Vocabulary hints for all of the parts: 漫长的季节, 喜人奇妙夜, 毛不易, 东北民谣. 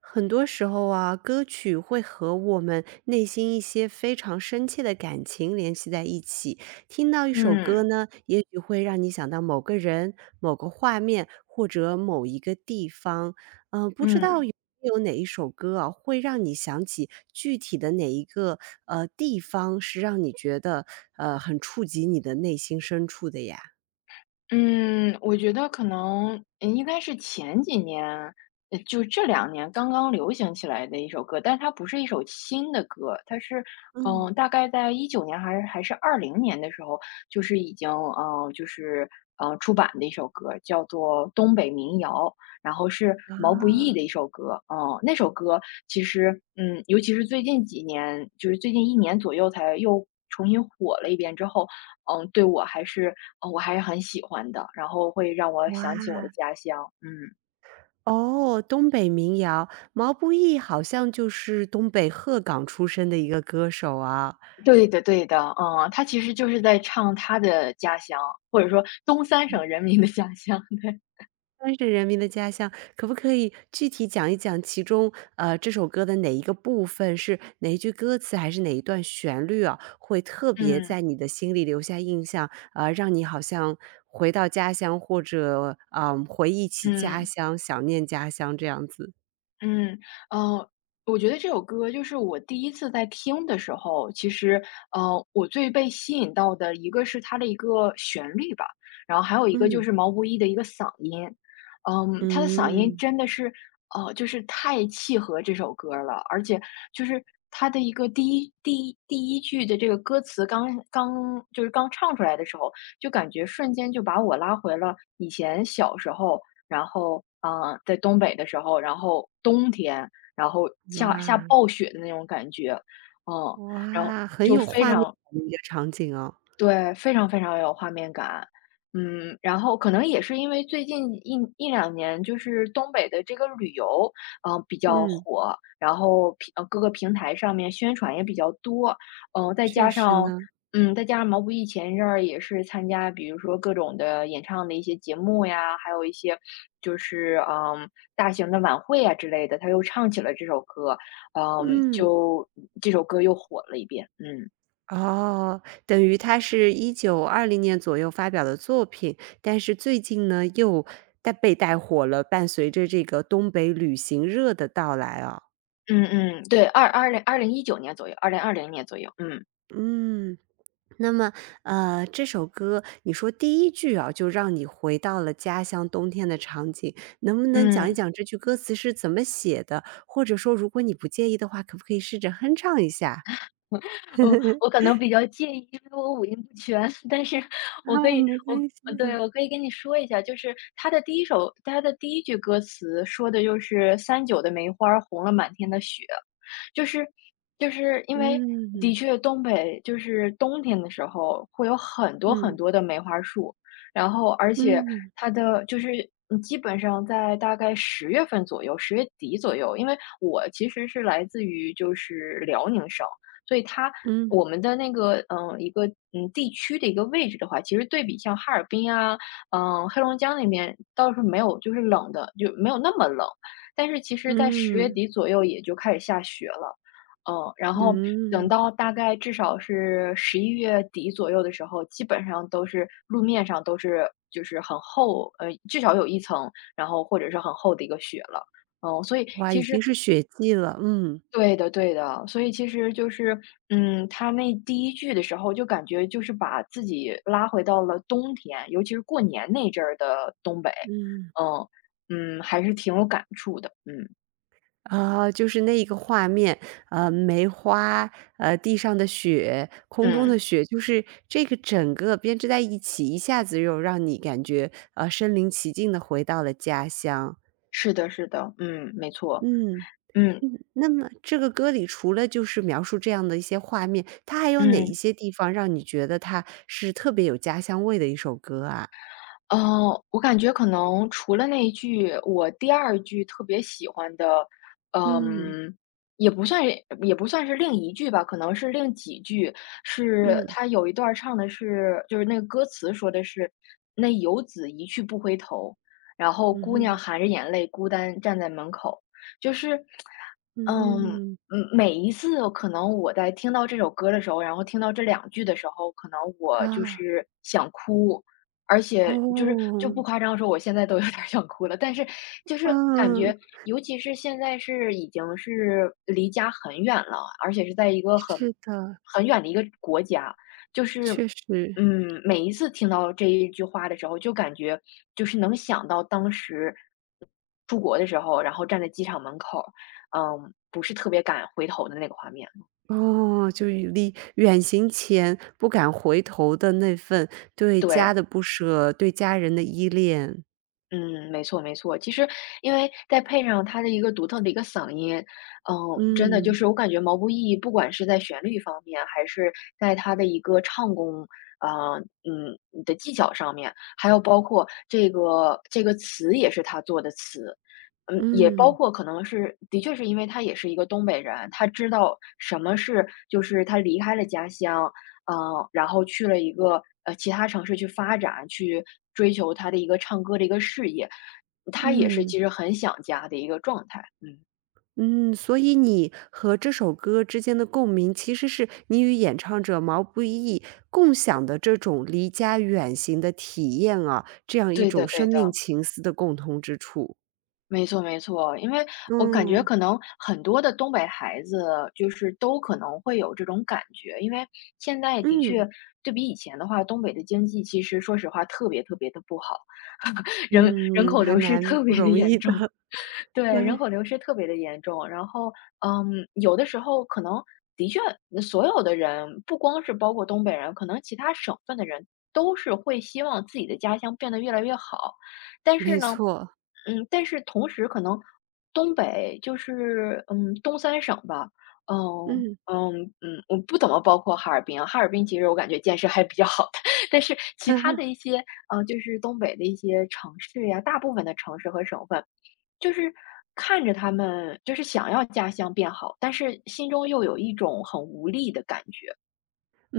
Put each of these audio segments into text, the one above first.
很多时候啊，歌曲会和我们内心一些非常深切的感情联系在一起。听到一首歌嗯，呢，也许会让你想到某个人、某个画面或者某一个地方。不知道嗯，有哪一首歌啊，会让你想起具体的哪一个地方，是让你觉得很触及你的内心深处的呀？嗯，我觉得可能应该是前几年，就这两年刚刚流行起来的一首歌，但它不是一首新的歌，它是，嗯，大概在一九年还是二零年的时候，就是已经，就是出版的一首歌，叫做《东北民谣》，然后是啊，毛不易的一首歌。嗯，那首歌其实，尤其是最近几年，就是最近一年左右才又重新火了一遍之后，嗯，对我还是我还是很喜欢的，然后会让我哇，想起我的家乡，嗯。哦，东北民谣，毛不易好像就是东北鹤岗出生的一个歌手啊，对的对的，他其实就是在唱他的家乡，或者说东三省人民的家乡，对。川是人民的家乡，可不可以具体讲一讲其中，这首歌的哪一个部分是哪一句歌词，还是哪一段旋律啊，会特别在嗯，你的心里留下印象，让你好像回到家乡或者，回忆起家嗯。乡，想念家乡这样子？嗯，呃，我觉得这首歌就是我第一次在听的时候，其实，我最被吸引到的一个是它的一个旋律吧，然后还有一个就嗯，是毛不易的一个嗓音。他的嗓音嗯，真的是，就是太契合这首歌了，而且就是他的一个第一句的这个歌词刚刚就是刚唱出来的时候，就感觉瞬间就把我拉回了以前小时候，然后啊，在东北的时候，然后冬天，然后下哇，暴雪的那种感觉。嗯，然后哇，很就有非画面常，感的一个场景哦。对，非常非常有画面感。然后可能也是因为最近一两年，就是东北的这个旅游，嗯，比较嗯，火，然后各个平台上面宣传也比较多。嗯、再确加实上，呢。再加上毛不易前一阵儿也是参加，比如说各种的演唱的一些节目呀，还有一些就是大型的晚会啊之类的，他又唱起了这首歌。嗯，嗯，就这首歌又火了一遍，嗯。哦，等于他是1920年左右发表的作品，但是最近呢，又被带火了，伴随着这个东北旅行热的到来啊。嗯嗯，对，2019年左右2020年左右。嗯，嗯，那么，这首歌你说第一句啊，就让你回到了家乡冬天的场景，能不能讲一嗯。讲这句歌词是怎么写的？或者说如果你不介意的话，可不可以试着哼唱一下？我可 能比较介意，因为我五音不全，但是我可啊，以，没我关系，呃对，我可以跟你说一下，就是他的第一句歌词说的就是"三九的梅花儿红了满天的雪"。就是就是因为嗯，的嗯确东北就是冬天的时候会有很多很嗯。多的梅花树。然后而且嗯，它的就是基本上在大概10月份左右，十月底左右，因为我其实是来自于就是辽宁省。所以嗯，我们的那个一个地区的一个位置的话，其实对比像哈尔滨啊，黑龙江那边倒是没有就是冷的，就没有那么冷。但是其实，在十月嗯，底左右也就开始下雪了，然后等嗯，到大概至少是11月底左右的时候，基本上都是路面上都是就是很厚，至少有一层，然后或者是很厚的一个雪了。嗯，所以哇，已其实经是雪季了，嗯，对的，对的，所以其实就是，他那第一句的时候就感觉就是把自己拉回到了冬天，尤其是过年那阵儿的东北。嗯，嗯，还是挺有感触的。嗯，啊，就是那一个画面，梅花，地上的雪，空中的嗯，雪，就是这个整个编织在一起，一下子又让你感觉，身临其境的回到了家乡。是的，是的，没错。嗯，嗯，嗯，那么这个歌里除了就是描述这样的一些画面，它还有哪一嗯。些地方让你觉得它是特别有家乡味的一首歌啊？嗯，我感觉可能除了那一句，我第二句特别喜欢的，嗯，嗯，也不算也不算是另一句吧，可能是另几句，是嗯。他有一段儿唱的是就是那个歌词说的是"那游子一去不回头，然后嗯姑娘哼，含着眼泪孤单站在门口"。就是，嗯，嗯哼，每一次可能我在听到这首歌的时候，然后听到这两句的时候，可能我就啊，是想哭，而且就哦，不夸张地说，我现在都有点儿想哭了。但是就是感嗯，觉，尤其是现在是已经是离家很远了，而且是在一个很是的，很远的一个国家。就是，确实，每一次听到这一句话的时候，就感觉就是能想到当时出国的时候，然后站在机场门口儿不是特别敢回头的那个画面。哦，就与离远行前不敢回头的那份对家对。的不舍，对家人的依恋，嗯，没错没错。其实因为再配上他的一个独特的一个嗓音，嗯，真的就嗯，是我感觉毛不易不管是在旋律方面，还是在他的一个唱功，啊，嗯的技巧上面，还有包括这个词也是他做的词。也包嗯，括可能是的确是因为他也是一个东北人，他知道什么是就是他离开了家乡，嗯，然后去了一个其他城市去发展，去追求他的一个唱歌的一个事业，他也是嗯，其实很想家的一个状态。嗯，嗯，所以你和这首歌之间的共鸣，其实是你与演唱者毛不易共享的这种离家远行的体验啊，这样一对种的，生对命的，情思的共同之处。没错，没错。因为我感觉嗯，可能很多的东北孩子就是都可能会有这种感觉，因为现在的嗯，确对比以前的话，东北的经济其实说实话特别特别的不好。人嗯，嗯嗯口还流失蛮特不别的容严易的，重。对，人对，口流失特别的严重。然后，有的时候可能的确，所有的人，不光是包括东北人，可能其他省份的人都是会希望自己的家乡变得越来越好。但是没呢，错，但是同时可能东北就是，东三省吧。嗯。我不怎么包括哈尔滨啊，哈尔滨其实我感觉建设还比较好的。但是其他的 一些，就是东北的一些城市呀，大部分的城市和省份就是看着他们，就是想要家乡变好，但是心中又有一种很无力的感觉。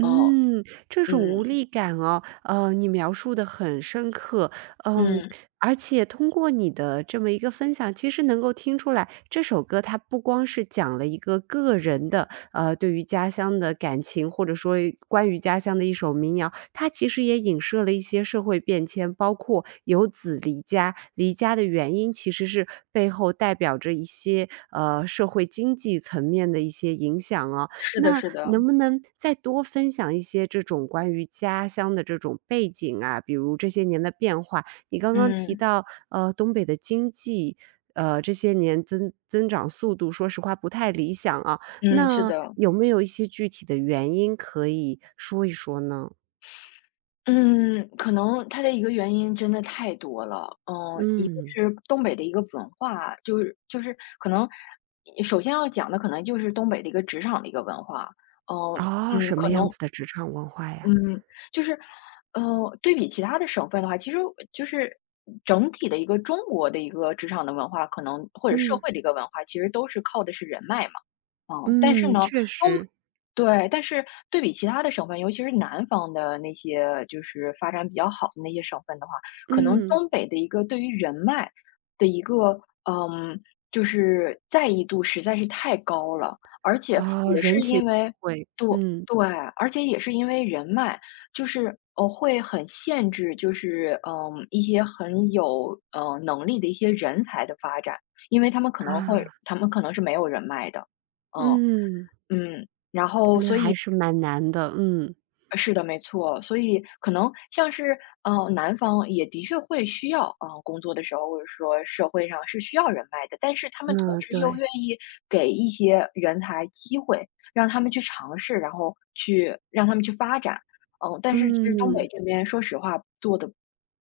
哦。这种无嗯，力感哦，你描述的很深刻，嗯，嗯，而且通过你的这么一个分享，其实能够听出来，这首歌它不光是讲了一个个人的，对于家乡的感情，或者说关于家乡的一首民谣，它其实也影射了一些社会变迁，包括游子离家，离家的原因其实是背后代表着一些社会经济层面的一些影响哦。是的，那是的，能不能再多分享一些这种关于家乡的这种背景啊？比如这些年的变化，你刚刚提嗯，到，东北的经济，这些年增长速度，说实话不太理想啊。嗯，是那的。有没有一些具体的原因可以说一说呢？嗯，可能它的一个原因真的太多了。嗯，一个嗯，是东北的一个文化，就是可能首先要讲的可能就是东北的一个职场的一个文化。嗯，哦，什么可样能子的职场文化呀？嗯，就是，对比其他的省份的话，其实就是整体的一个中国的一个职场的文化，可能或者社嗯会的一个文化，其实都是靠的是人脉嘛。但是嗯，呢，确东实，对。但是对比其他的省份，尤其是南方的那些就是发展比较好的那些省份的话，可能嗯，东北的一个对于人脉的一个，嗯，就是在意度实在是太高了。而且哦，也人是情因为，味，对嗯对，而且也是因为人脉，就是会很限制，就是一些很有能力的一些人才的发展，因为啊，他们可能是没有人脉的。嗯嗯。嗯，然后那所还以是蛮难的，嗯。呃是的，没错。所以可能像是，南方也的确会需要，工作的时候，或者说社会上是需要人脉的，但是他们同嗯，时又对。愿意给一些人才机会，让他们去尝试，然后去让他们去发展。但是其实东嗯，北这边说实话做的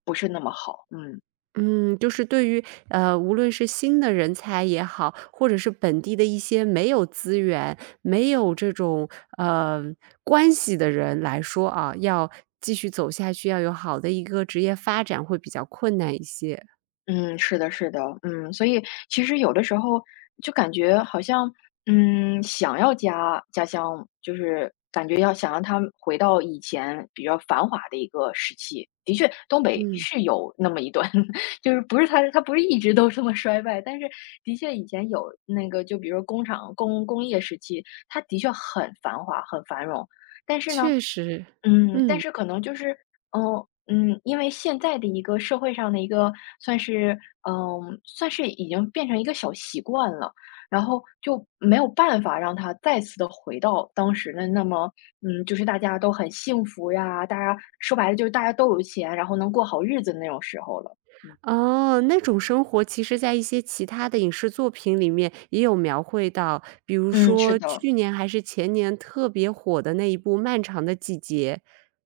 不是那么好，嗯。嗯，就是对于，无论是新的人才也好，或者是本地的一些没有资源、没有这种，呃，关系的人来说啊，要继续走下去，要有好的一个职业发展会比较困难一些。嗯，是的，是的，所以其实有的时候就感觉好像，想要家乡，就是感觉要想让他回到以前比较繁华的一个时期。的确，东北嗯，是有那么一段，就是不是一直都这么衰败，但是的确以前有那个，就比如说工厂工工业时期，它的确很繁华，很繁荣。但是呢，确实。但嗯。是可能就是，因为现在的一个社会上的一个算是，算是已经变成一个小习惯了，然后就没有办法让他再次的回到当时的那么，就是大家都很幸福呀，大家说白了就是大家都有钱，然后能过好日子的那种时候了。嗯哦，那种生活其实在一些其他的影视作品里面也有描绘到，比如嗯，是说的，去年还是前年特别火的那一部《漫长的季节》。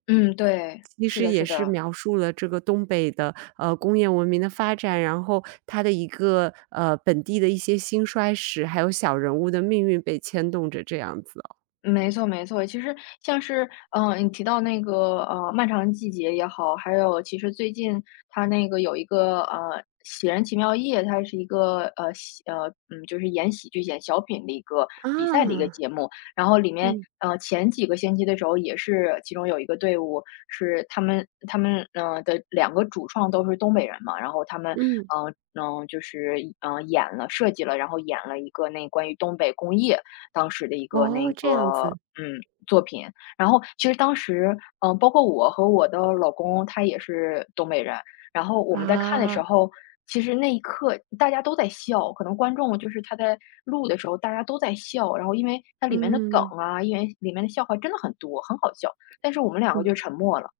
嗯，对，其是实的，也是是的。描述了这个东北的工业文明的发展，然后它的一个本地的一些兴衰史，还有小人物的命运被牵动着这样子哦没错没错，其实像是，你提到那个，漫长的季节也好，还有其实最近它那个有一个，《喜人奇妙夜》，它是一个，就是演喜剧、演小品的一个比赛的一个啊，节目。然后里面，嗯前几个星期的时候也是其中有一个队伍是他们，的两个主创都是东北人嘛，然后他们，嗯，就是设计了，然后演了一个那关于东北工业当时的一个哦，那这样个子嗯，作品。然后其实当时，包括我和我的老公，他也是东北人，然后我们在看的啊，时候，其实那一刻大家都在笑，可能观众就是他在录的时候大家都在笑，然后因为它里面的梗嗯啊，因为里面的笑话真的很多，很好笑，但是我们两个嗯就沉默了。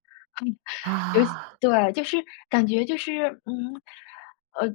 尤其啊，对，就是感觉就是，呃，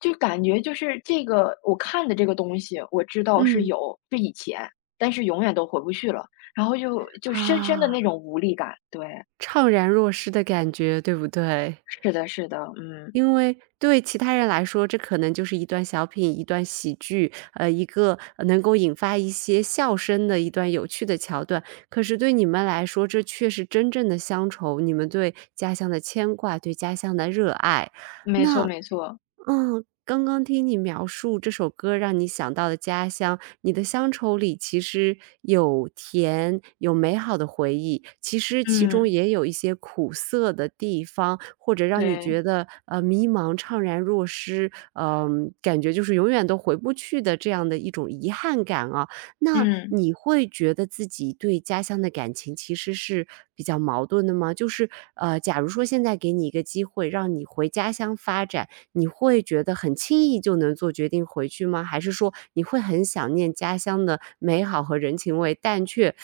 就感觉就是这个我看的这个东西，我知道是嗯。有是以前，但是永远都回不去了，然后就深深的啊，那种无力感。对，怅然若失的感觉，对不对？是的是的，嗯，因为对其他人来说，这可能就是一段小品、一段喜剧，一个能够引发一些笑声的一段有趣的桥段。可是对你们来说，这却是真正的乡愁，你们对家乡的牵挂，对家乡的热爱。没错那没错，嗯，刚刚听你描述这首歌让你想到的家乡，你的乡愁里其实有甜，有美好的回忆，其实其中嗯，也有一些苦涩的地方，或者让你对，觉得迷茫、怅然若失，感觉就是永远都回不去的这样的一种遗憾感啊。那嗯。你会觉得自己对家乡的感情其实是比较矛盾的吗？就是假如说现在给你一个机会，让你回家乡发展。你会觉得很轻易就能做决定回去吗？还是说你会很想念家乡的美好和人情味，但却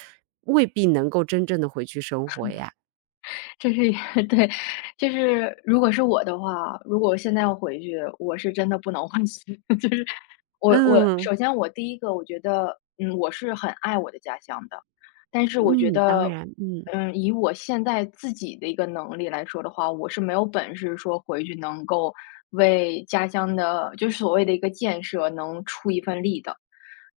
未必能够真正的回去生活呀？这是一 对，就是如果是我的话，如果现在要回去，我是真的不能回去。就是我嗯，首先我第一个，我觉得嗯，我是很爱我的家乡的，但是我觉嗯，当得然，嗯，以我现在自己的一个能力来说的话，我是没有本事说回去能够为家乡的，就是所谓的一个建设能出一份力的。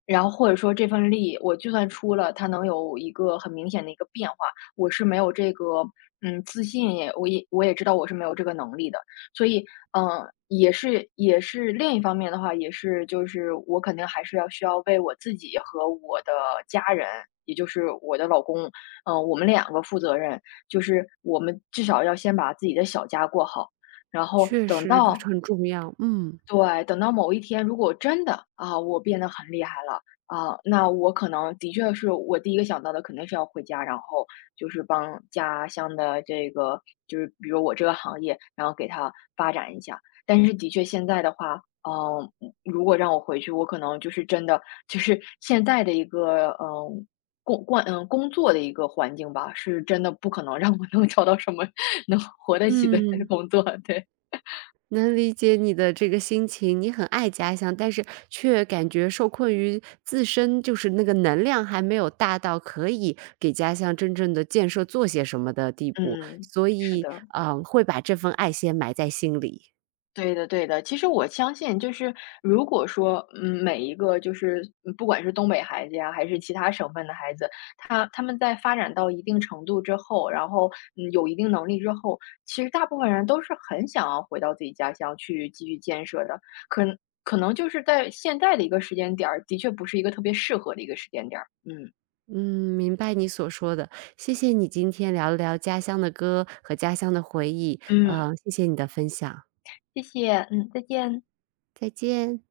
然后或者说这份力，我就算出了，它能有一个很明显的一个变化，我是没有这个自信，也我也我也知道我是没有这个能力的，所以也是另一方面的话，也是就是我肯定还是要需要为我自己和我的家人，也就是我的老公，我们两个负责任，就是我们至少要先把自己的小家过好，然后确等实到很重要，嗯，对，等到某一天，如果真的，啊，我变得很厉害了，啊，那我可能的确是我第一个想到的肯定是要回家，然后就是帮家乡的这个就是比如我这个行业，然后给它发展一下。但是的确现在的话，嗯，如果让我回去，我可能就是真的就是现在的一个，嗯，工惯嗯，工作的一个环境吧，是真的不可能让我能 找到什么能活得起的嗯。工作，对。能理解你的这个心情，你很爱家乡，但是却感觉受困于自身，就是那个能量还没有大到可以给家乡真正的建设做些什么的地步，嗯，所是以，的。嗯，会把这份爱先埋在心里。对的，对的。其实我相信，就是如果说，每一个就是不管是东北孩子呀，还是其他省份的孩子，他们在发展到一定程度之后，然后有一定能力之后，其实大部分人都是很想要回到自己家乡去继续建设的。可能可能就是在现在的一个时间点儿，的确不是一个特别适合的一个时间点儿。嗯嗯，明白你所说的，谢谢你今天聊了聊家乡的歌和家乡的回忆，嗯，嗯，谢谢你的分享，谢谢，嗯，再见。再见。